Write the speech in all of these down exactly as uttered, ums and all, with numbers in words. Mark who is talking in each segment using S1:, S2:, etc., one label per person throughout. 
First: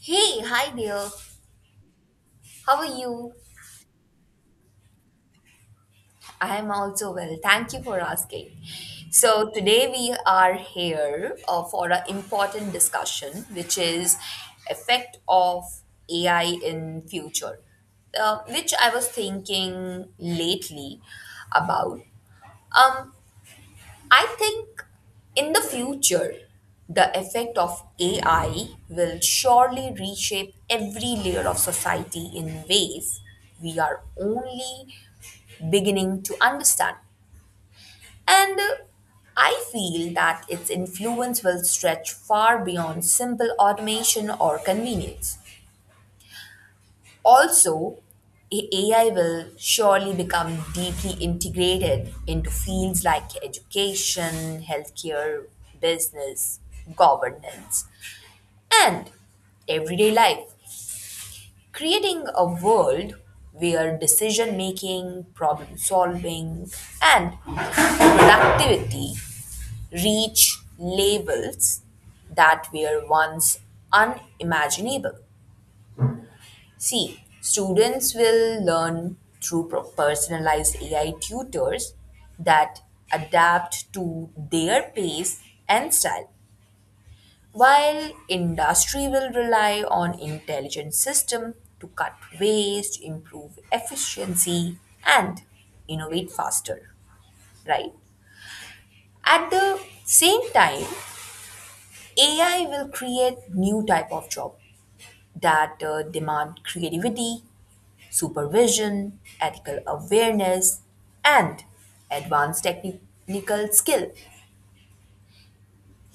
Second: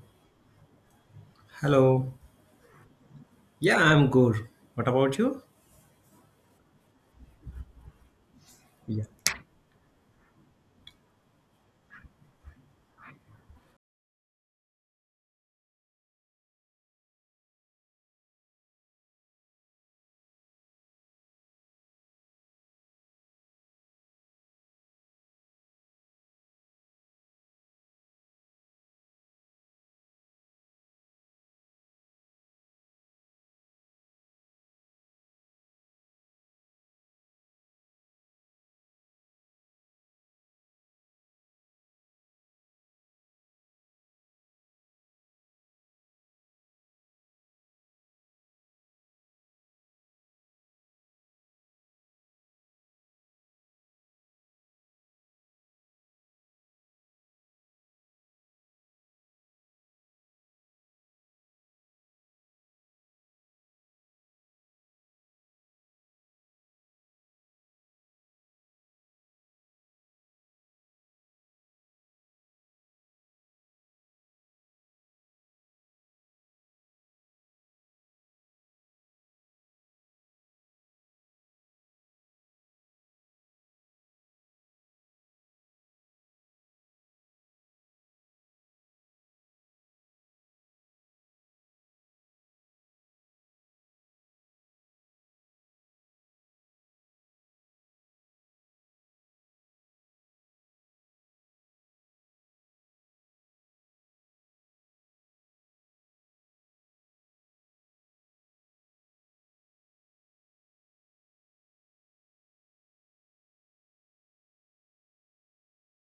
S1: Hey, hi there.
S2: Hello.
S1: How are you?
S2: Yeah, I'm good. What about you?
S1: I am also well. Thank you for asking.
S2: Yeah.
S1: So, today we are here uh, for an important discussion which is effect of A I in future. Uh, which I was thinking lately about. Um, I think in the future the effect of A I will surely reshape every layer of society in ways we are only beginning to understand. And uh, I feel that its influence will stretch far beyond simple automation or convenience. Also, A- AI will surely become deeply integrated into fields like education, healthcare, business, governance, and everyday life, creating a world where decision making, problem solving, and productivity reach levels that were once unimaginable. See, students will learn through pro- personalized A I tutors that adapt to their pace and style, while industry will rely on intelligent system to cut waste, improve efficiency, and innovate faster, right? At the same time, A I will create new type of job that uh, demand creativity, supervision, ethical awareness, and advanced technical skill,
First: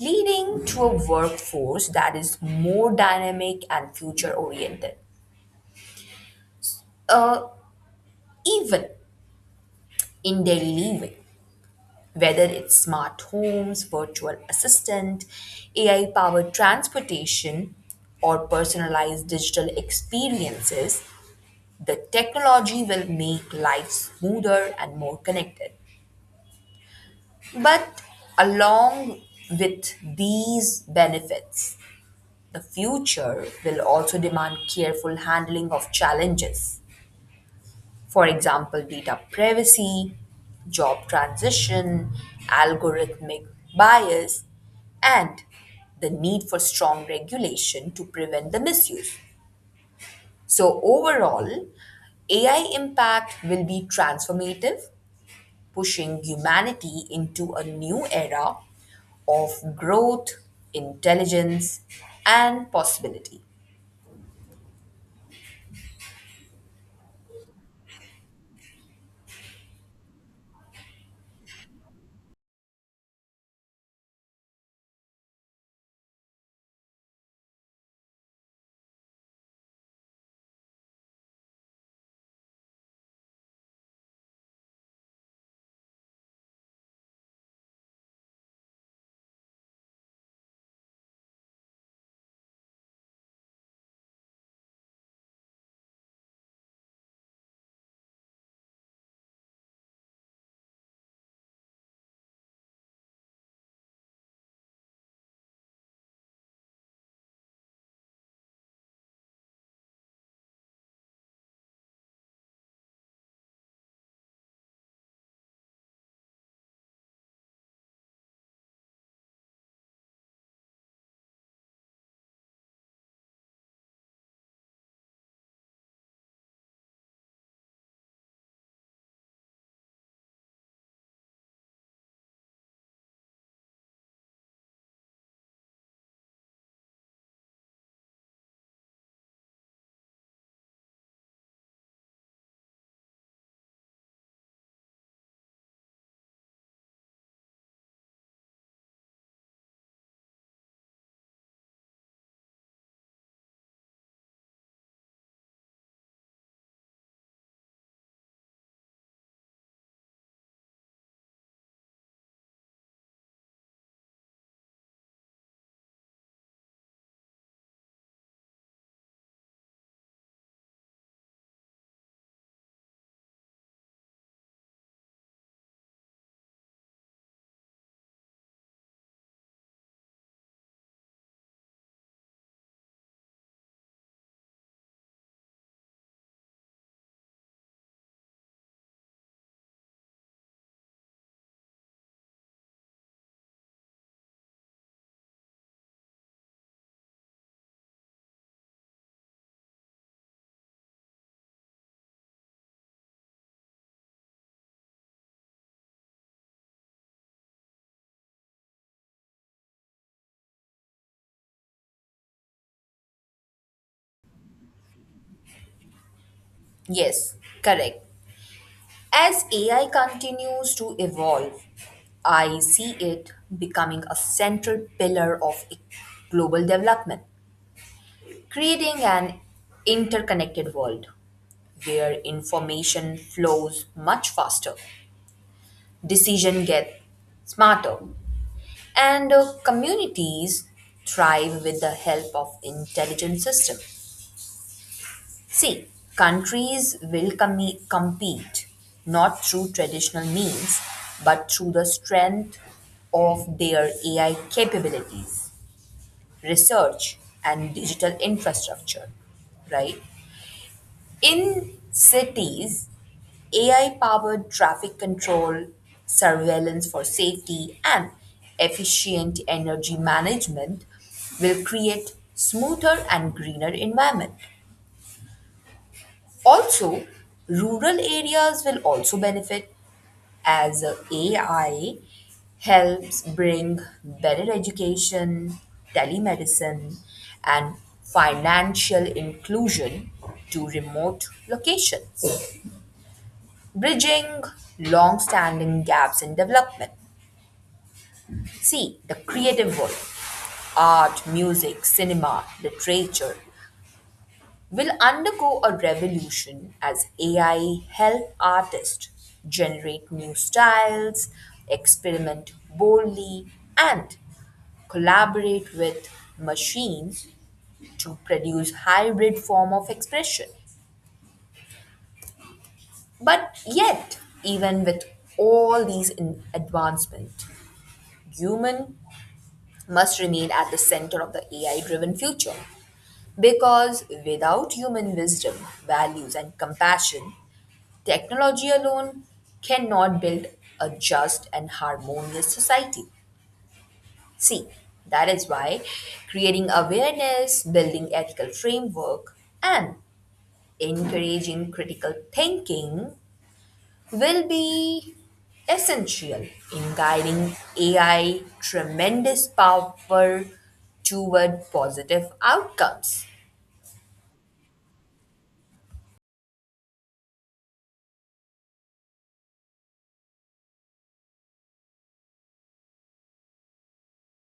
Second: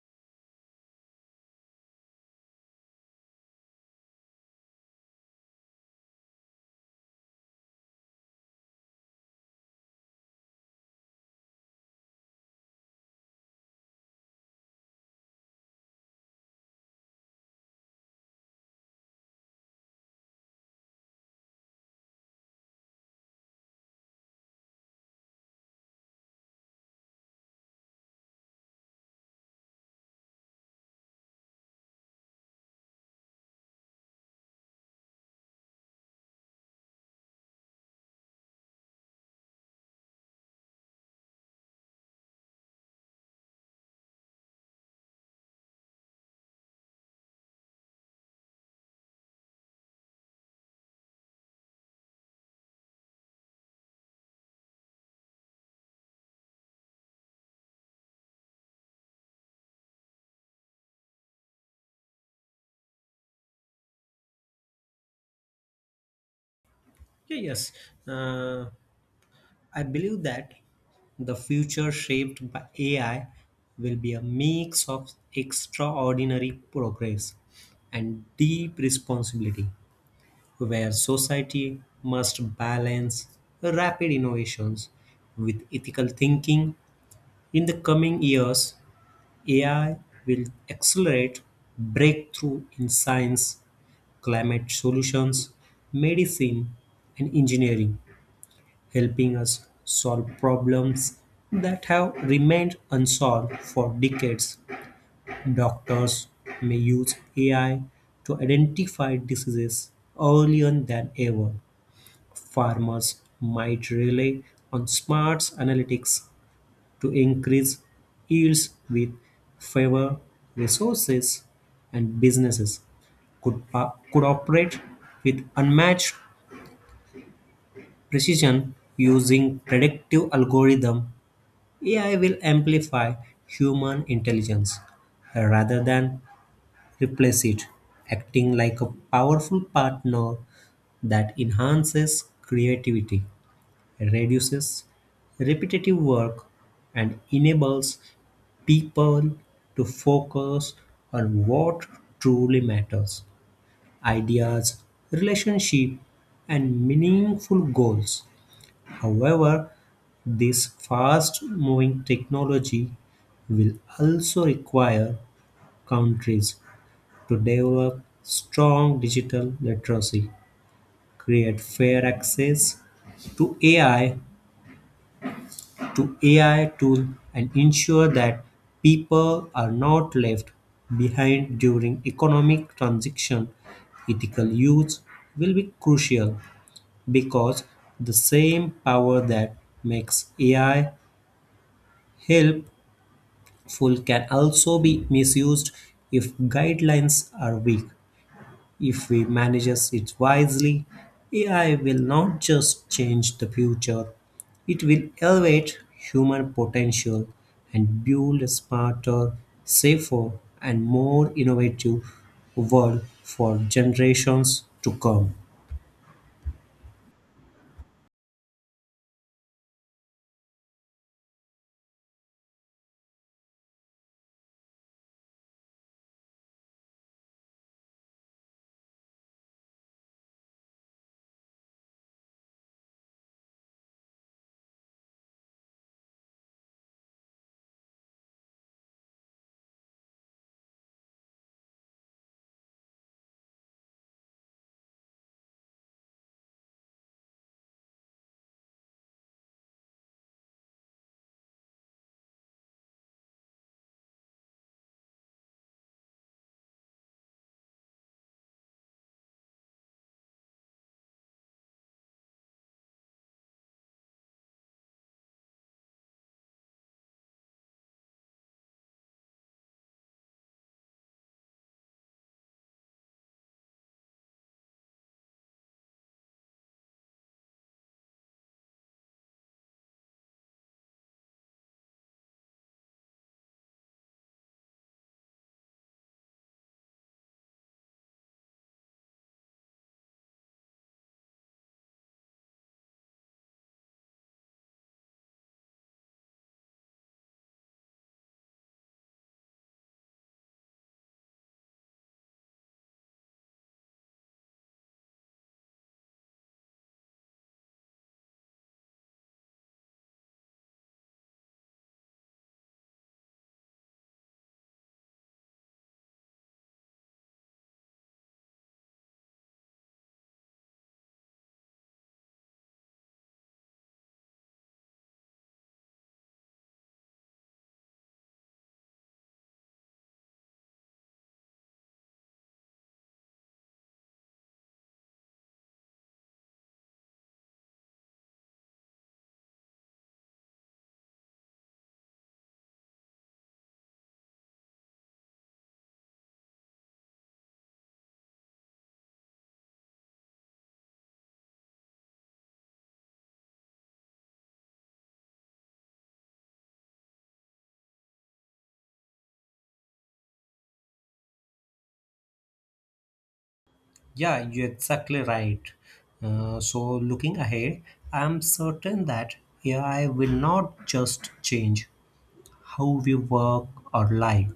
S1: leading to a workforce that is more dynamic and future oriented. Uh, Even in daily living, whether it's smart homes, virtual assistant, A I powered transportation, or personalized digital experiences, the technology will make life smoother and more connected. But along with these benefits, the future will also demand careful handling of challenges. For example, data privacy, job transition, algorithmic bias, and the need for strong regulation to prevent the misuse. So, overall, A I impact will be transformative, pushing humanity into a new era of growth, intelligence, and possibility.
S2: Yeah, yes. Uh, I believe that the future shaped by A I will be a mix of extraordinary progress and deep responsibility, where society must balance rapid innovations with ethical thinking in the coming years. A I will accelerate breakthrough in science, climate solutions, medicine, and engineering, helping us solve problems that have remained unsolved for decades. Doctors may use A I to identify diseases earlier than ever. Farmers might rely on smart analytics to increase yields with favor resources, and businesses could, pa- could operate with unmatched precision using predictive algorithm. A I will amplify human intelligence, uh, rather than replace it, acting like a powerful partner that enhances creativity, reduces repetitive work, and enables people to focus on what truly matters: ideas, relationship, and meaningful goals. However, this fast moving technology will also require countries to develop strong digital literacy, create fair access to A I, to A I tool, and ensure that people are not left behind during economic transition. Ethical use will be crucial because the same power that makes A I helpful can also be misused if guidelines are weak. If we manage it wisely, A I will not just change the future, it will elevate human potential and build a smarter, safer, and more innovative world for generations to come.
S1: Yes, correct. As A I continues to evolve, I see it becoming a central pillar of e- global development, creating an interconnected world where information flows much faster, decision get smarter, and uh, communities thrive with the help of intelligent system. See, countries will commi- compete not through traditional means but through the strength of their A I capabilities, research and digital infrastructure, right? In cities, A I powered traffic control, surveillance for safety, and efficient energy management will create smoother and greener environment. Also, rural areas will also benefit as A I helps bring better education, telemedicine, and financial inclusion to remote locations, bridging long-standing gaps in development. See, the creative world, art, music, cinema, literature, will undergo a revolution as A I help artists generate new styles, experiment boldly, and collaborate with machines to produce hybrid form of expression. But yet even with all these in advancement, human must remain at the center of the A I driven future. Because without human wisdom, values, and compassion, technology alone cannot build a just and harmonious society. See, that is why creating awareness, building ethical framework, and encouraging critical thinking will be essential in guiding A I tremendous power toward positive outcomes.
S2: Yeah, you're exactly right. Uh, so, looking ahead, I'm certain that A I will not just change how we work or live.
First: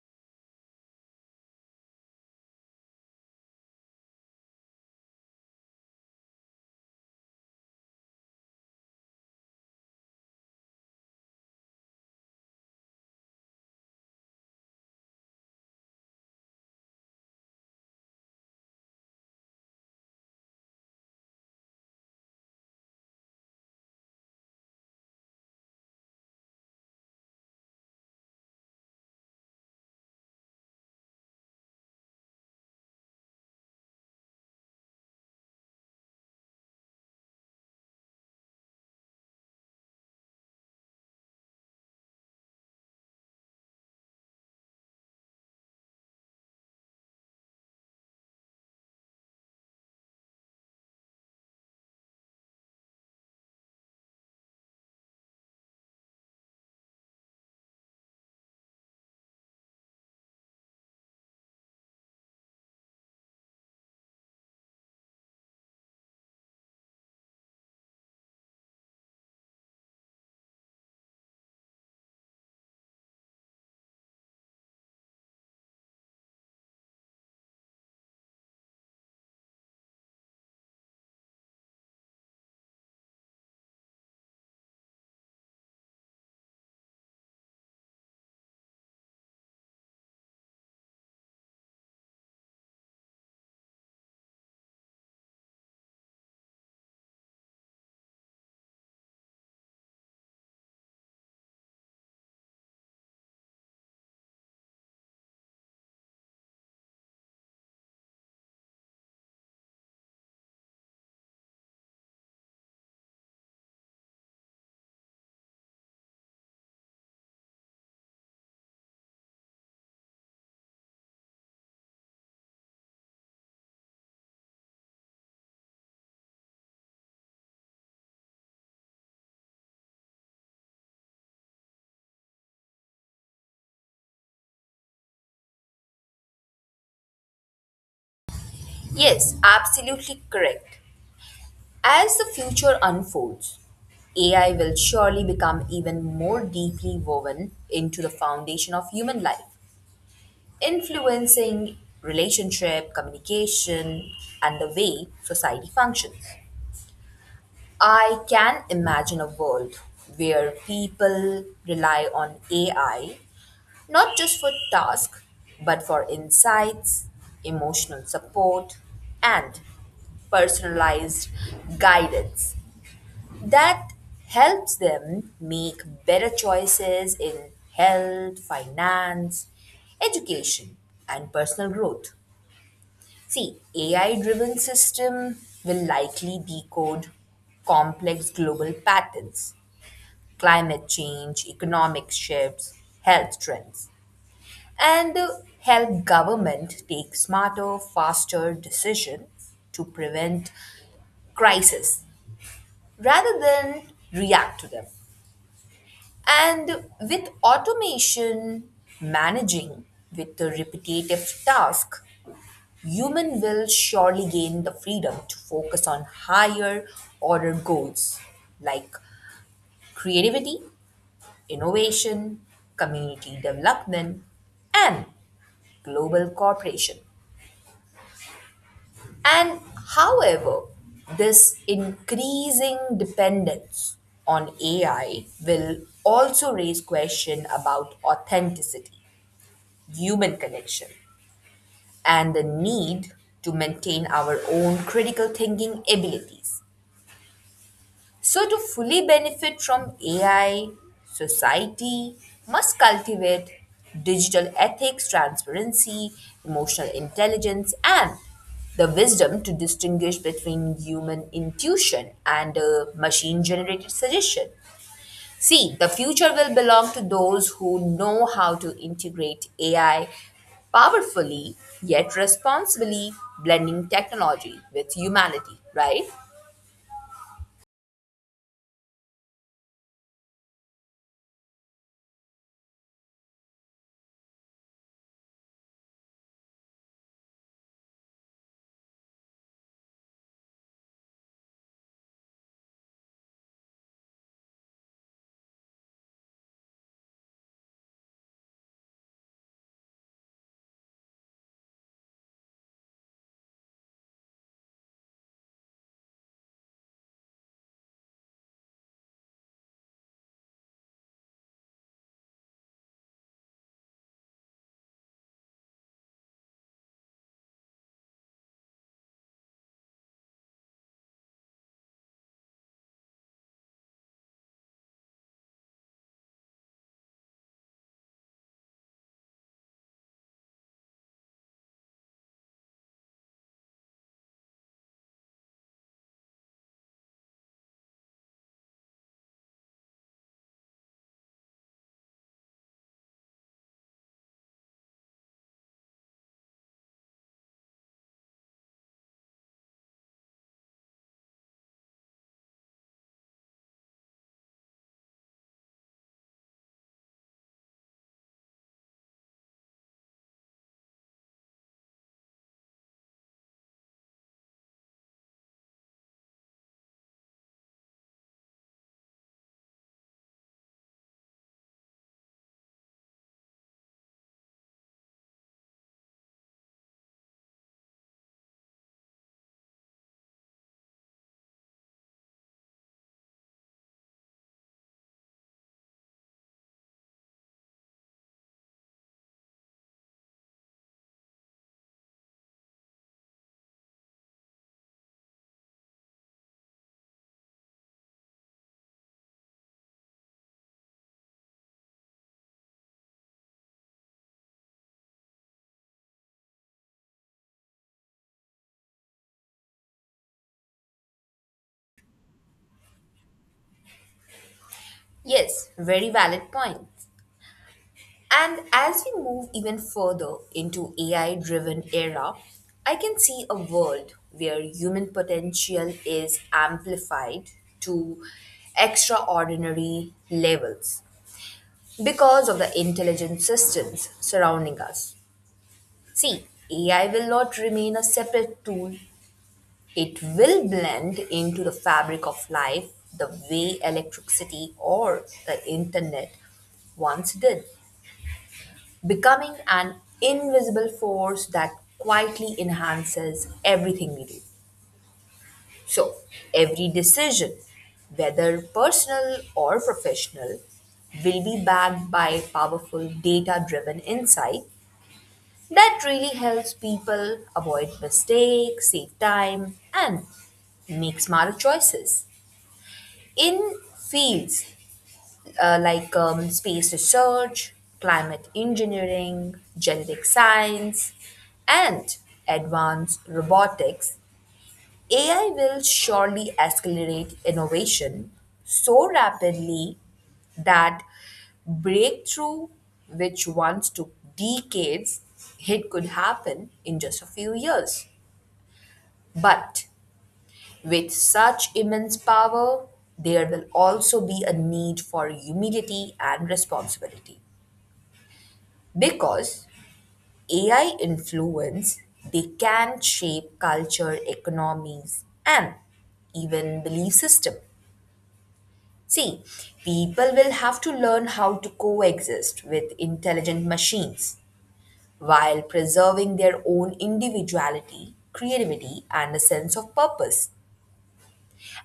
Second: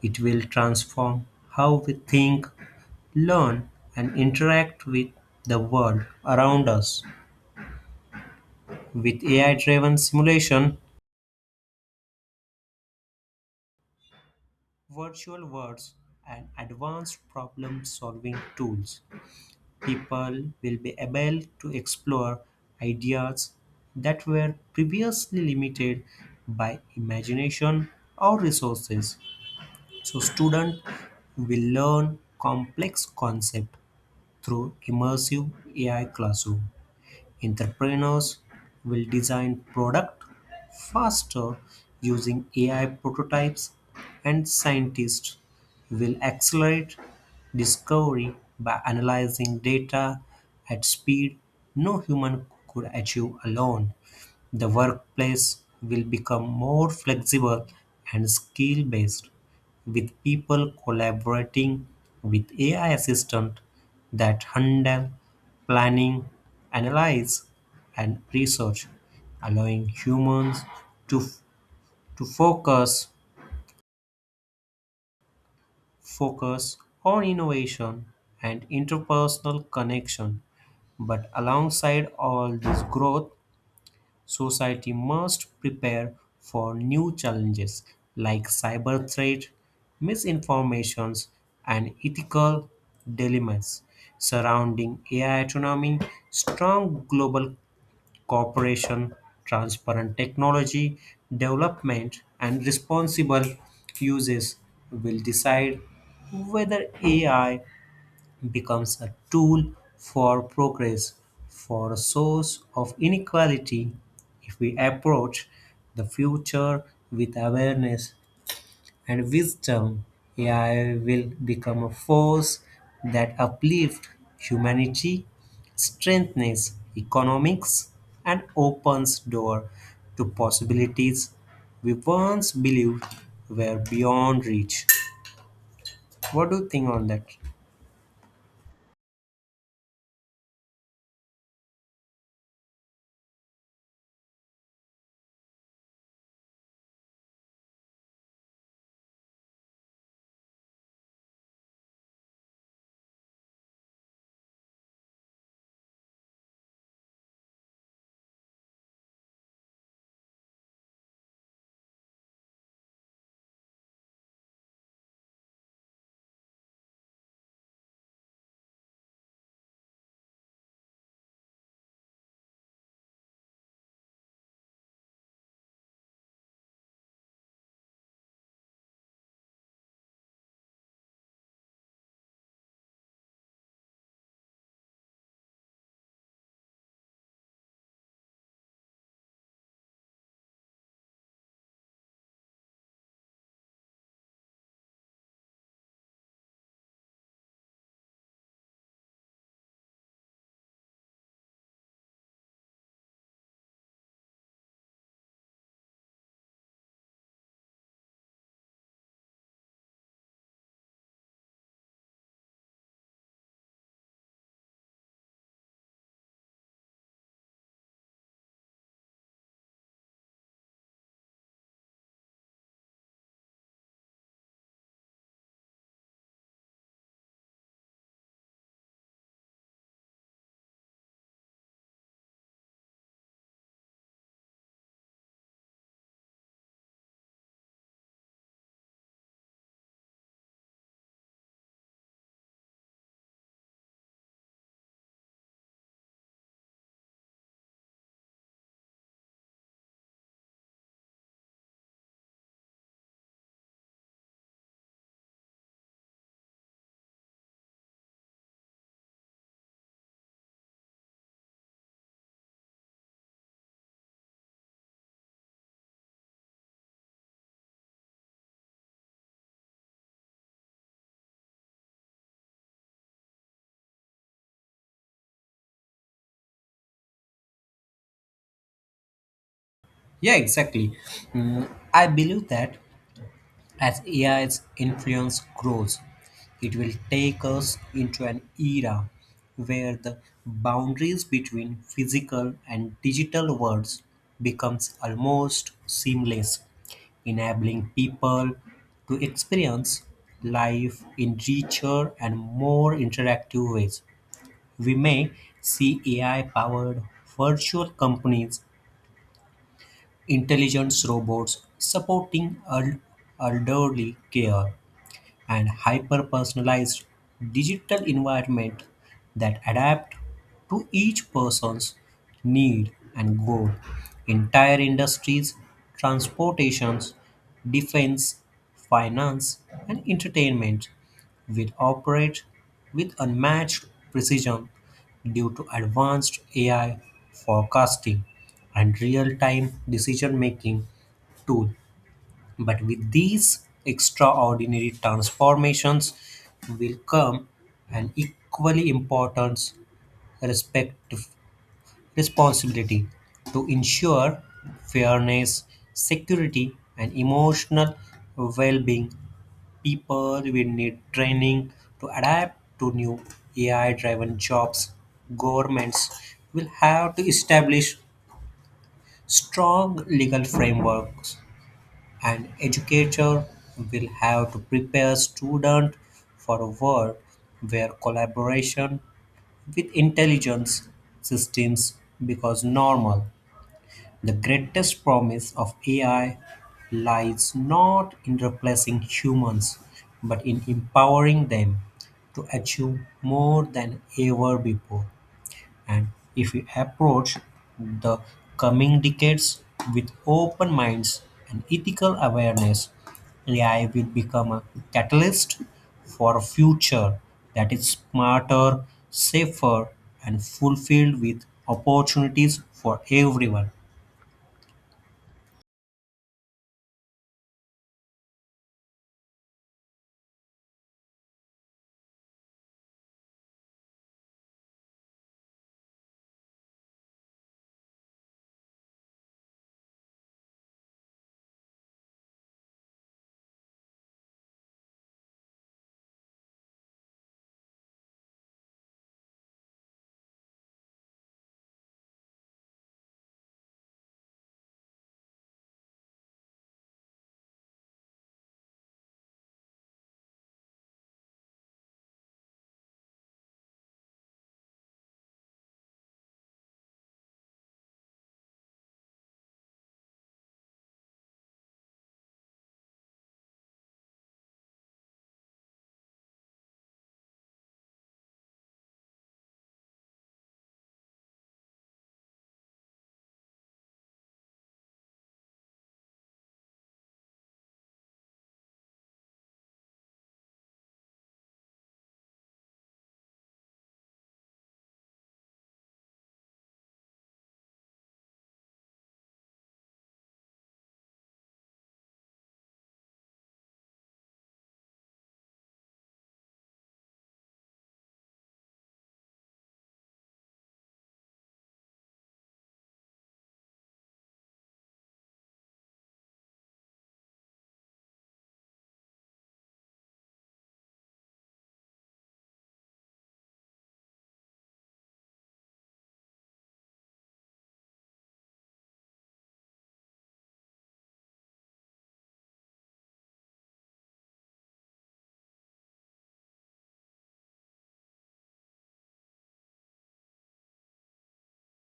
S2: It will transform how we think, learn, and interact with the world around us. With A I driven simulation, virtual worlds, and advanced problem solving tools, people will be able to explore ideas that were previously limited by imagination or resources. So, students will learn complex concepts through immersive A I classroom, entrepreneurs will design product faster using A I prototypes, and scientists will accelerate discovery by analyzing data at speed no human could achieve alone. The workplace will become more flexible and skill based, with people collaborating with A I assistant that handle planning, analyze, and research, allowing humans to, to focus focus on innovation and interpersonal connection. But alongside all this growth, society must prepare for new challenges like cyber threat, misinformations, and ethical dilemmas surrounding A I autonomy. Strong global cooperation, transparent technology development, and responsible uses will decide whether A I becomes a tool for progress, for a source of inequality. If we approach the future with awareness and wisdom, A I will become a force that uplifts humanity, strengthens economics, and opens door to possibilities we once believed were beyond reach. What do you think on that?
S1: Yes, absolutely correct. As the future unfolds, A I will surely become even more deeply woven into the foundation of human life, influencing relationship, communication, and the way society functions. I can imagine a world where people rely on A I not just for tasks, but for insights, emotional support, and personalized guidance that helps them make better choices in health, finance, education, and personal growth. See, A I driven system will likely decode complex global patterns, climate change, economic shifts, health trends, and uh, help government take smarter, faster decisions to prevent crisis rather than react to them. And with automation managing with the repetitive task, human will surely gain the freedom to focus on higher order goals like creativity, innovation, community development, and global cooperation. And however, this increasing dependence on A I will also raise question about authenticity, human connection, and the need to maintain our own critical thinking abilities. So, to fully benefit from A I, society must cultivate digital ethics, transparency, emotional intelligence, and the wisdom to distinguish between human intuition and uh, machine generated suggestion. See, the future will belong to those who know how to integrate A I powerfully yet responsibly, blending technology with humanity, right?
S2: Yeah, exactly. Mm, I believe that as AI's influence grows, it will take us into an era where the boundaries between physical and digital worlds becomes almost seamless, enabling people to experience life in richer and more interactive ways. We may see A I powered virtual companies, intelligence robots supporting el- elderly care, and hyper-personalized digital environment that adapt to each person's need and goal. Entire industries, transportations, defense, finance, and entertainment will operate with unmatched precision due to advanced A I forecasting and real-time decision-making tool. But with these extraordinary transformations will come an equally important respect, responsibility to ensure fairness, security, and emotional well-being. People will need training to adapt to new A I-driven jobs. Governments will have to establish strong legal frameworks, an educator will have to prepare students for a world where collaboration with intelligence systems becomes normal. The greatest promise of A I lies not in replacing humans, but in empowering them to achieve more than ever before. And if we approach the coming decades with open minds and ethical awareness, A I will become a catalyst for a future that is smarter, safer, and fulfilled with opportunities for everyone.
S1: Yes, very valid point. And as we move even further into A I driven era, I can see a world where human potential is amplified to extraordinary levels because of the intelligent systems surrounding us. See, A I will not remain a separate tool. It will blend into the fabric of life the way electricity or the internet once did, becoming an invisible force that quietly enhances everything we do. So, every decision, whether personal or professional, will be backed by powerful data driven insight that really helps people avoid mistakes, save time, and make smarter choices. In fields uh, like um, space research, climate engineering, genetic science, and advanced robotics, A I will surely accelerate innovation so rapidly that breakthrough, which once took decades, it could happen in just a few years. But with such immense power, there will also be a need for humility and responsibility. Because A I influence, they can shape culture, economies, and even belief system. See, people will have to learn how to coexist with intelligent machines while preserving their own individuality, creativity, and a sense of purpose.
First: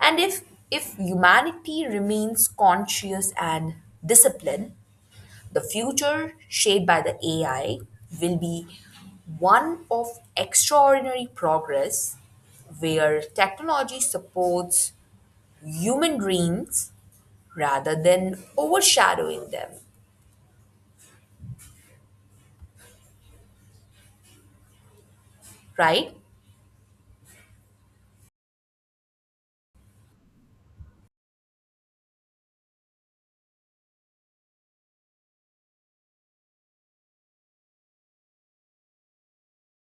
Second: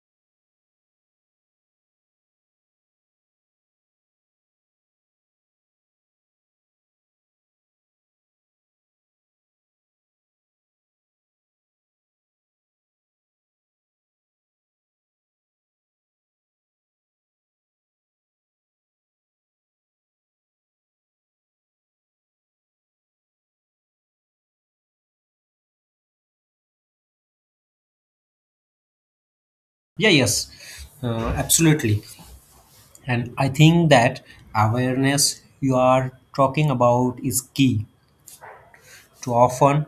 S1: And if if humanity remains conscious and disciplined, the future, shaped by the A I, will be one of extraordinary progress where technology supports human dreams rather than overshadowing them, right?
S2: Yeah, yes, uh, absolutely. And I think that awareness you are talking about is key. Too often,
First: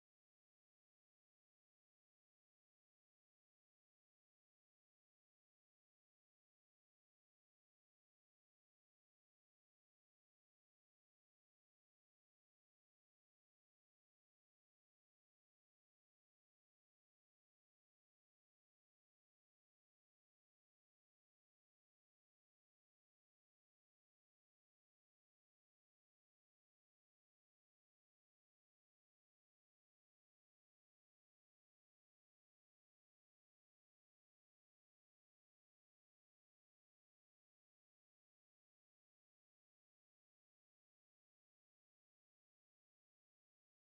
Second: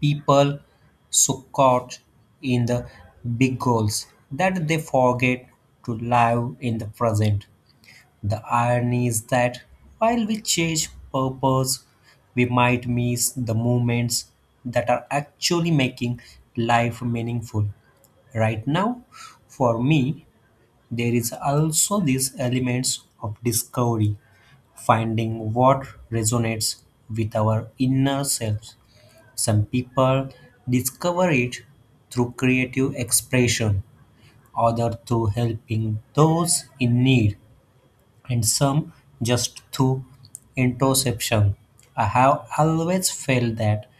S2: people so caught in the big goals that they forget to live in the present. The irony is that while we chase purpose, we might miss the moments that are actually making life meaningful right now. For me, there is also these elements of discovery, finding what resonates with our inner selves. Some people discover it through creative expression, others through helping those in need, and some just through introspection. I have always felt that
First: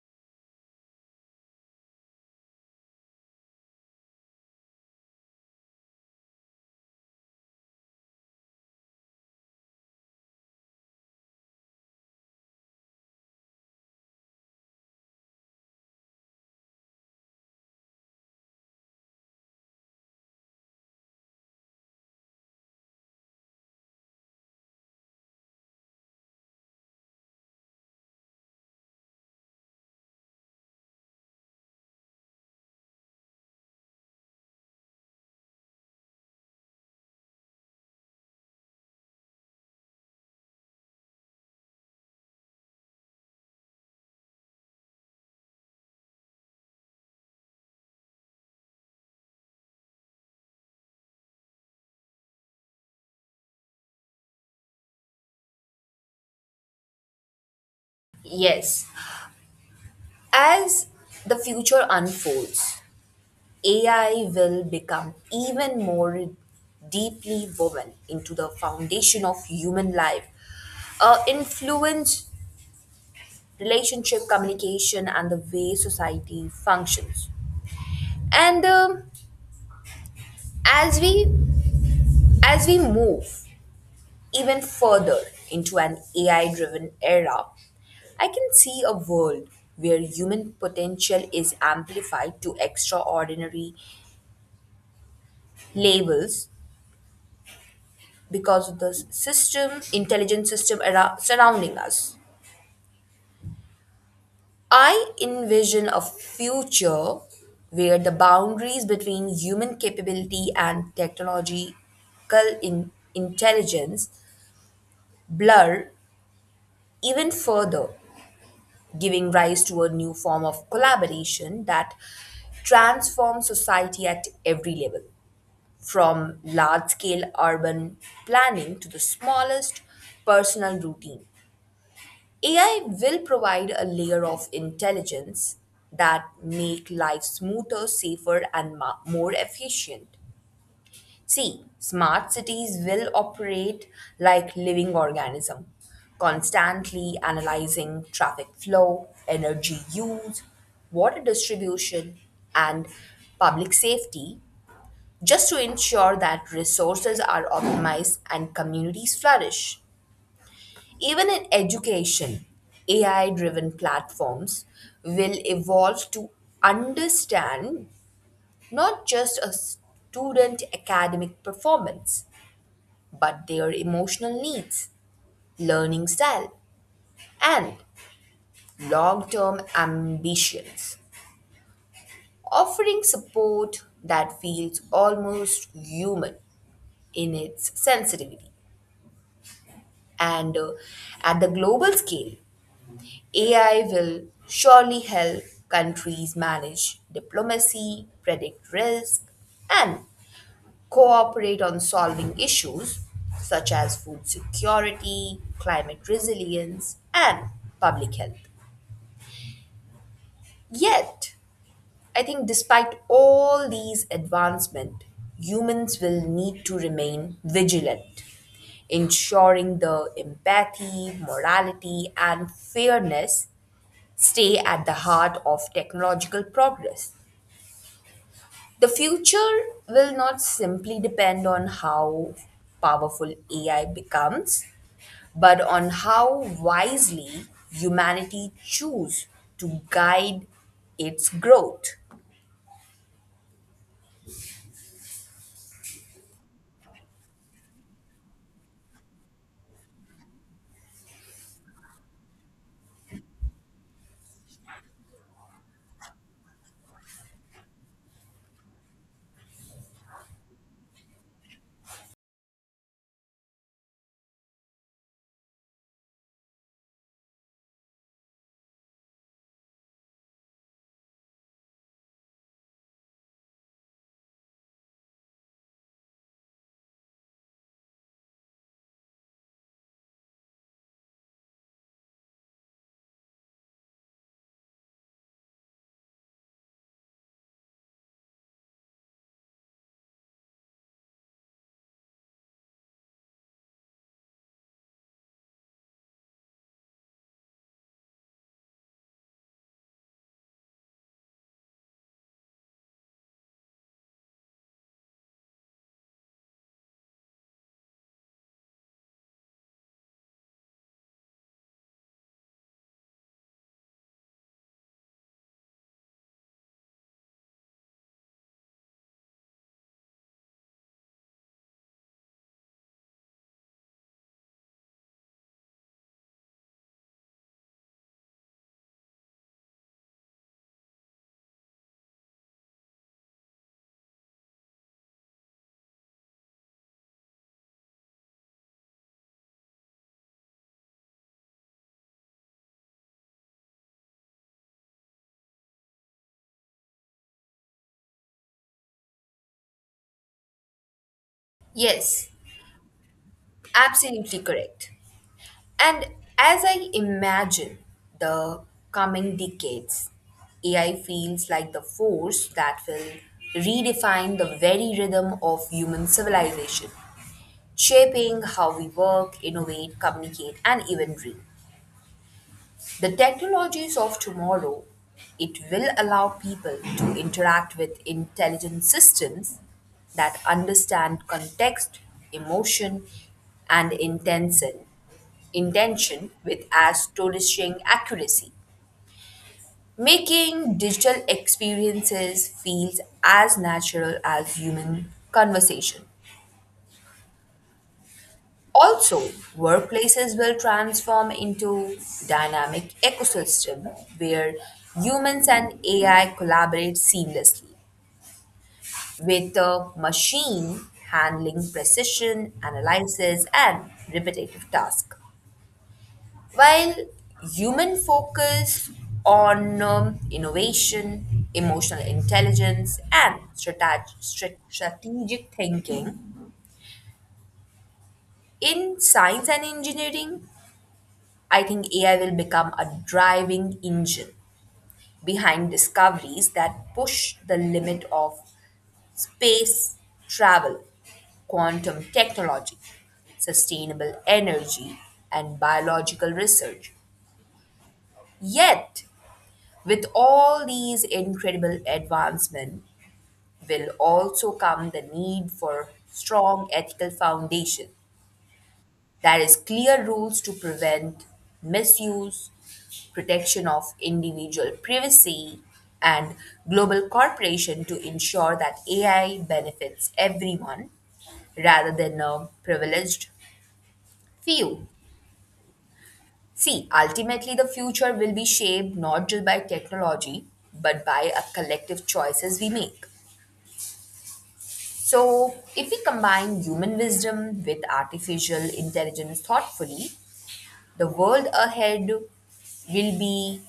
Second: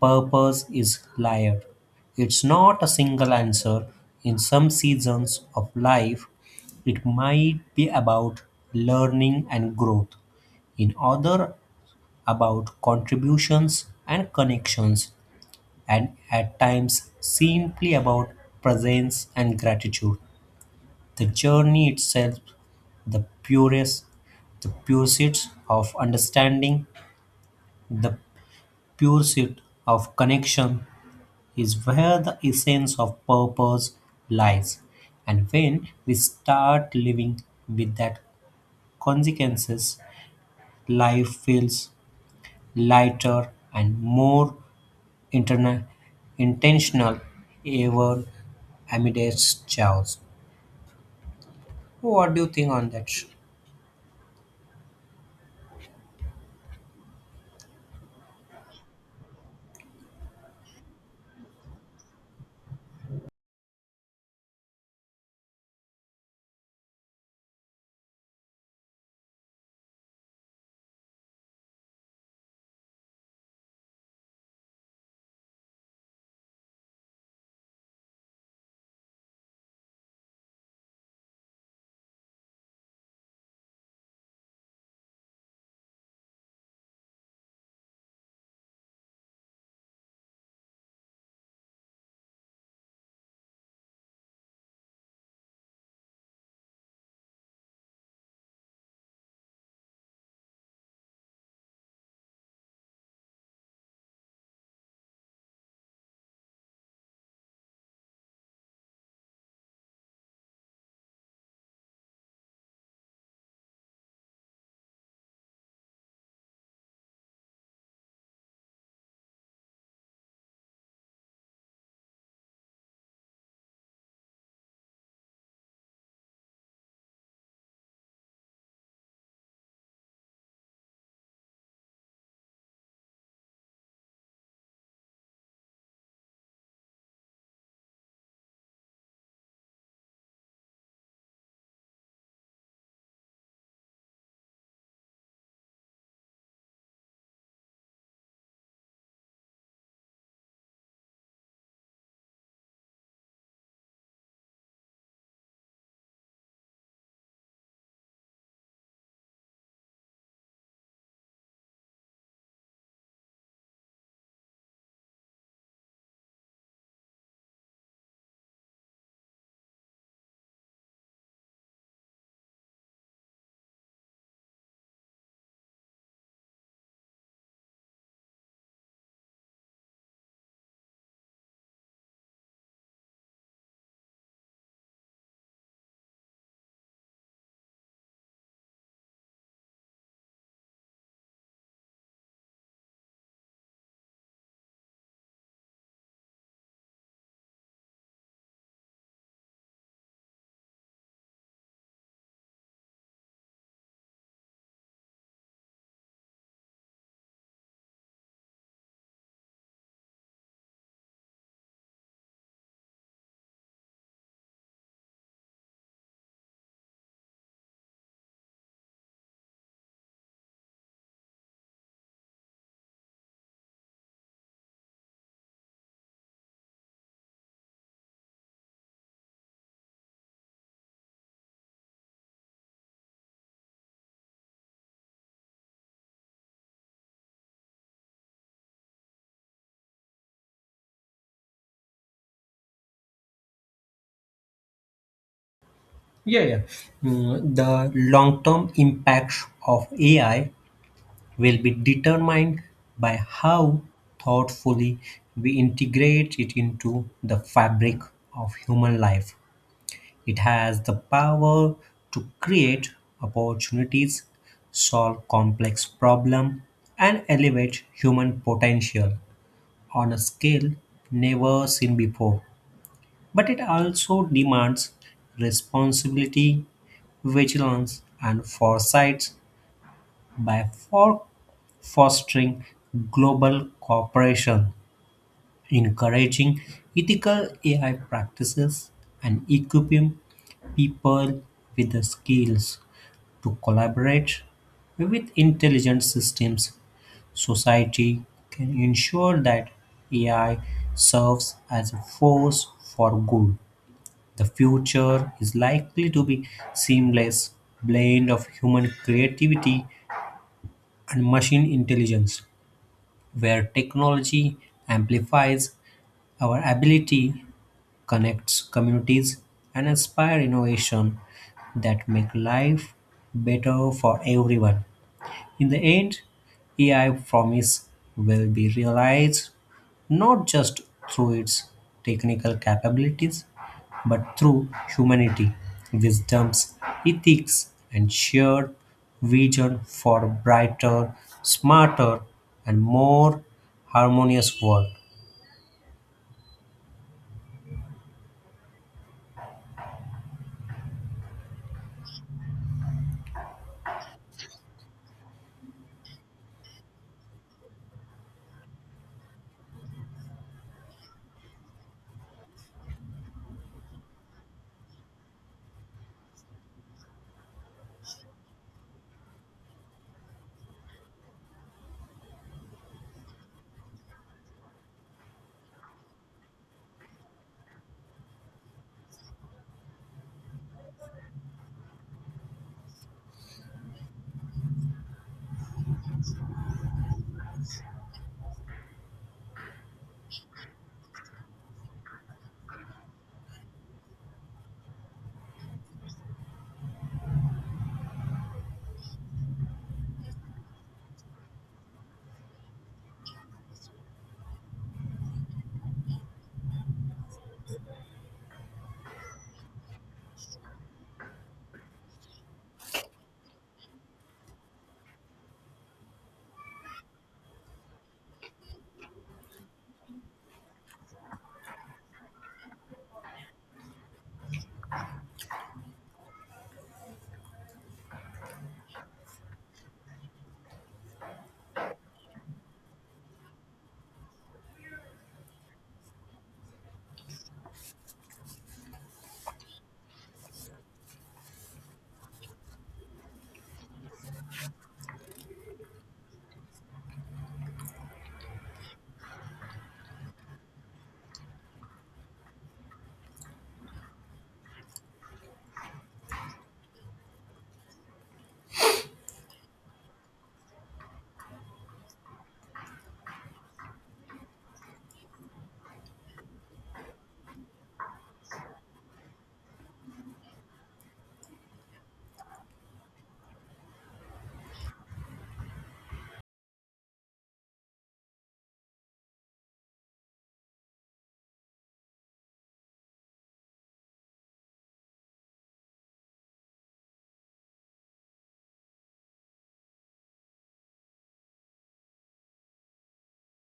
S2: purpose is layered. It's not a single answer. In some seasons of life, it might be about learning and growth, in other about contributions and connections, and at times simply about presence and gratitude. The journey itself, the purest, the pursuit of understanding, the pursuit of connection, is where the essence of purpose lies. And when we start living with that consequences, life feels lighter and more interna- intentional ever amidst chaos. What do you think on that?
S1: Yes. As the future unfolds, A I will become even more deeply woven into the foundation of human life, a influence relationship, communication, and the way society functions. And um, as we as we move even further into an A I-driven era, I can see a world where human potential is amplified to extraordinary levels because of the system, intelligent system ara- surrounding us. I envision a future where the boundaries between human capability and technological in- intelligence blur even further, giving rise to a new form of collaboration that transforms society at every level, from large scale urban planning to the smallest personal routine. A I will provide a layer of intelligence that make life smoother, safer, and ma- more efficient. See, smart cities will operate like living organism, constantly analyzing traffic flow, energy use, water distribution, and public safety just to ensure that resources are optimized and communities flourish. Even in education, A I driven platforms will evolve to understand not just a student academic performance, but their emotional needs, learning style, and long term ambitions, offering support that feels almost human in its sensitivity. And uh, at the global scale, A I will surely help countries manage diplomacy, predict risk, and cooperate on solving issues such as food security, climate resilience, and public health. Yet, I think despite all these advancements, humans will need to remain vigilant, ensuring the empathy, morality, and fairness stay at the heart of technological progress. The future will not simply depend on how powerful A I becomes, but on how wisely humanity choose to guide its growth.
S2: Yeah, yeah. Mm, the long term impact of A I will be determined by how thoughtfully we integrate it into the fabric of human life. It has the power to create opportunities, solve complex problems, and elevate human potential on a scale never seen before. But it also demands responsibility, vigilance, and foresight by for- fostering global cooperation, encouraging ethical A I practices, and equipping people with the skills to collaborate with intelligent systems. Society can ensure that A I serves as a force for good. The future is likely to be seamless blend of human creativity and machine intelligence, where technology amplifies our ability, connects communities, and inspire innovation that make life better for everyone. In the end, A I promise will be realized not just through its technical capabilities, but through humanity, wisdoms, ethics, and shared vision for a brighter, smarter, and more harmonious world.
S1: Yes, absolutely correct. And as I imagine the coming decades, A I feels like the force that will redefine the very rhythm of human civilization, shaping how we work, innovate, communicate, and even dream. The technologies of tomorrow, it will allow people to interact with intelligent systems that understand context, emotion, and intention intention with astonishing accuracy, making digital experiences feel as natural as human conversation. Also, workplaces will transform into dynamic ecosystem where humans and A I collaborate seamlessly, with the machine handling precision analysis and repetitive tasks. While human focus on um, innovation, emotional intelligence, and strate- stra- strategic thinking, in science and engineering, I think A I will become a driving engine behind discoveries that push the limit of space travel, quantum technology, sustainable energy, and biological research. Yet, with all these incredible advancements will also come the need for strong ethical foundation. That is clear rules to prevent misuse, protection of individual privacy, and global cooperation to ensure that A I benefits everyone rather than a privileged few. See, ultimately, the future will be shaped not just by technology, but by a collective choices we make. So, if we combine human wisdom with artificial intelligence thoughtfully, the world ahead will be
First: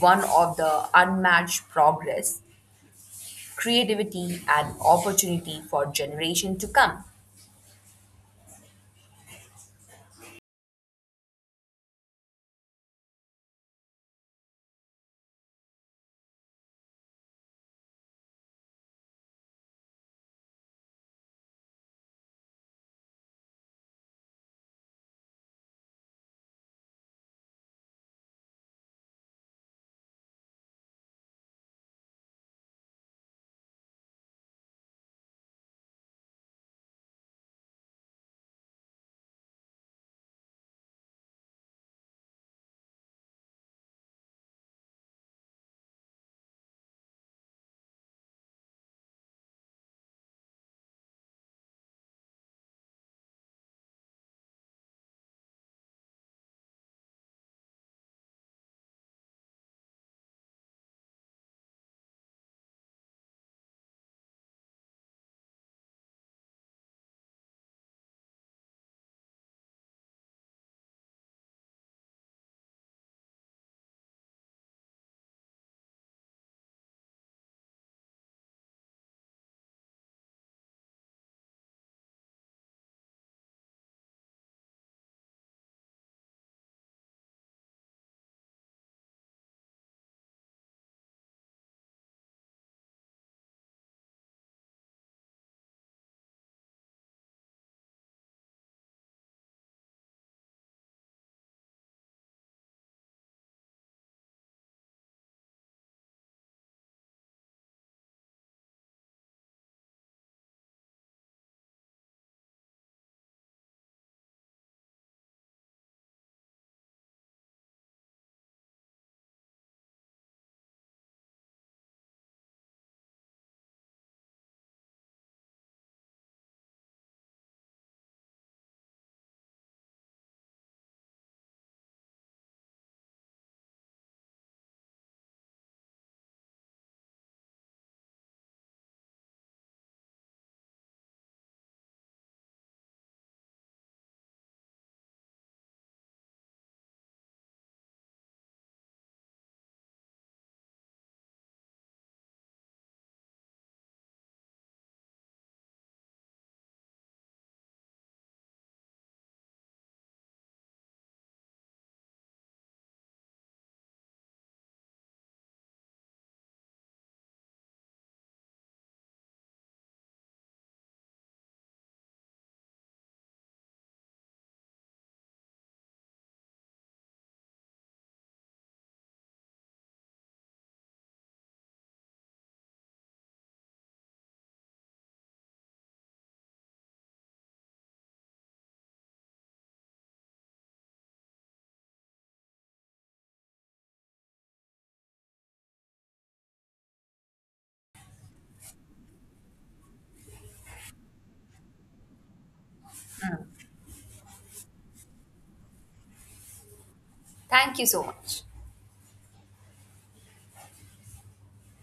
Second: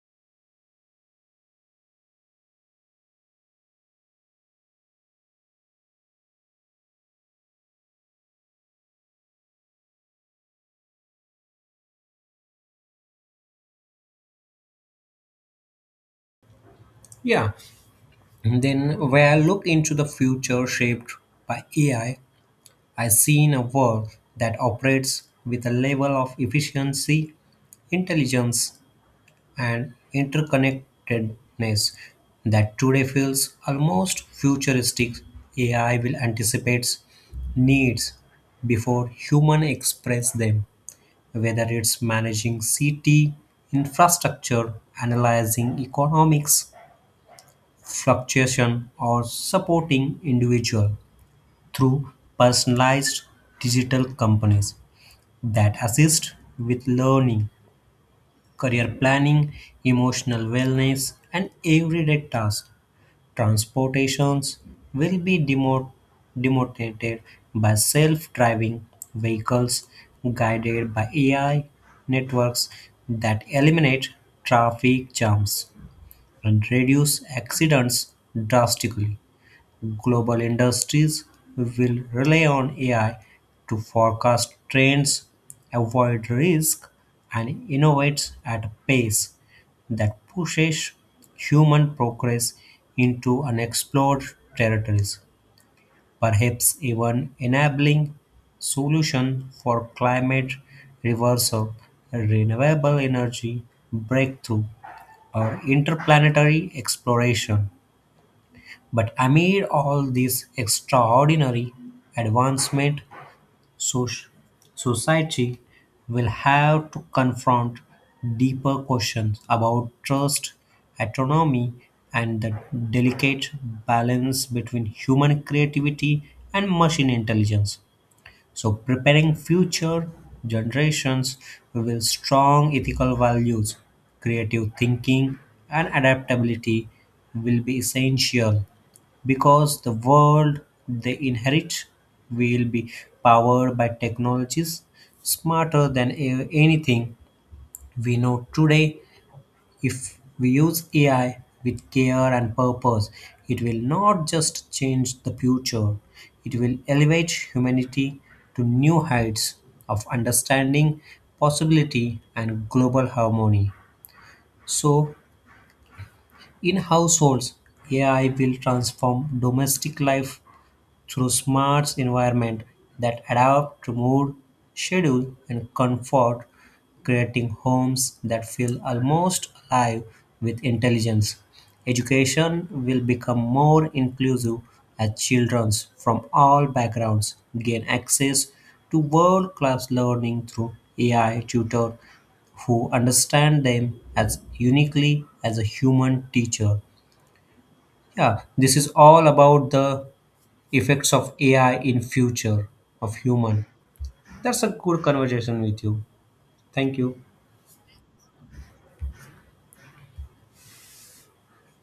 S1: one of the unmatched progress, creativity, and opportunity for generation to come.
S2: Yeah. And then when I look into the future shaped by A I, I see in a world that operates with a level of efficiency, intelligence, and interconnectedness that today feels almost futuristic. A I will anticipate needs before human express them, whether it's managing city infrastructure, analyzing economics fluctuation, or supporting individual through personalized digital companies that assist with learning, career planning, emotional wellness, and everyday tasks. Transportations will be demo- demotivated by self driving vehicles guided by A I networks that eliminate traffic jams and reduce accidents drastically. Global industries will rely on A I to forecast trends, avoid risk, and innovate at a pace that pushes human progress into unexplored territories, perhaps even enabling solution for climate reversal, renewable energy breakthrough, or interplanetary exploration. But amid all this extraordinary advancement, soc- society will have to confront deeper questions about trust, autonomy, and the delicate balance between human creativity and machine intelligence. So preparing future generations with strong ethical values, creative thinking, and adaptability will be essential because the world they inherit will be powered by technologies smarter than a- anything we know today. If we use A I with care and purpose, it will not just change the future, it will elevate humanity to new heights of understanding, possibility, and global harmony. So, in households, A I will transform domestic life through smart environment that adapt to mood, schedule, and comfort, creating homes that feel almost alive with intelligence. Education will become more inclusive as children from all backgrounds gain access to world class learning through A I tutor who understand them as uniquely as a human teacher. Yeah, this is all about the effects of A I in future of human. That's a good conversation with you. Thank you.
S1: Thank you so much.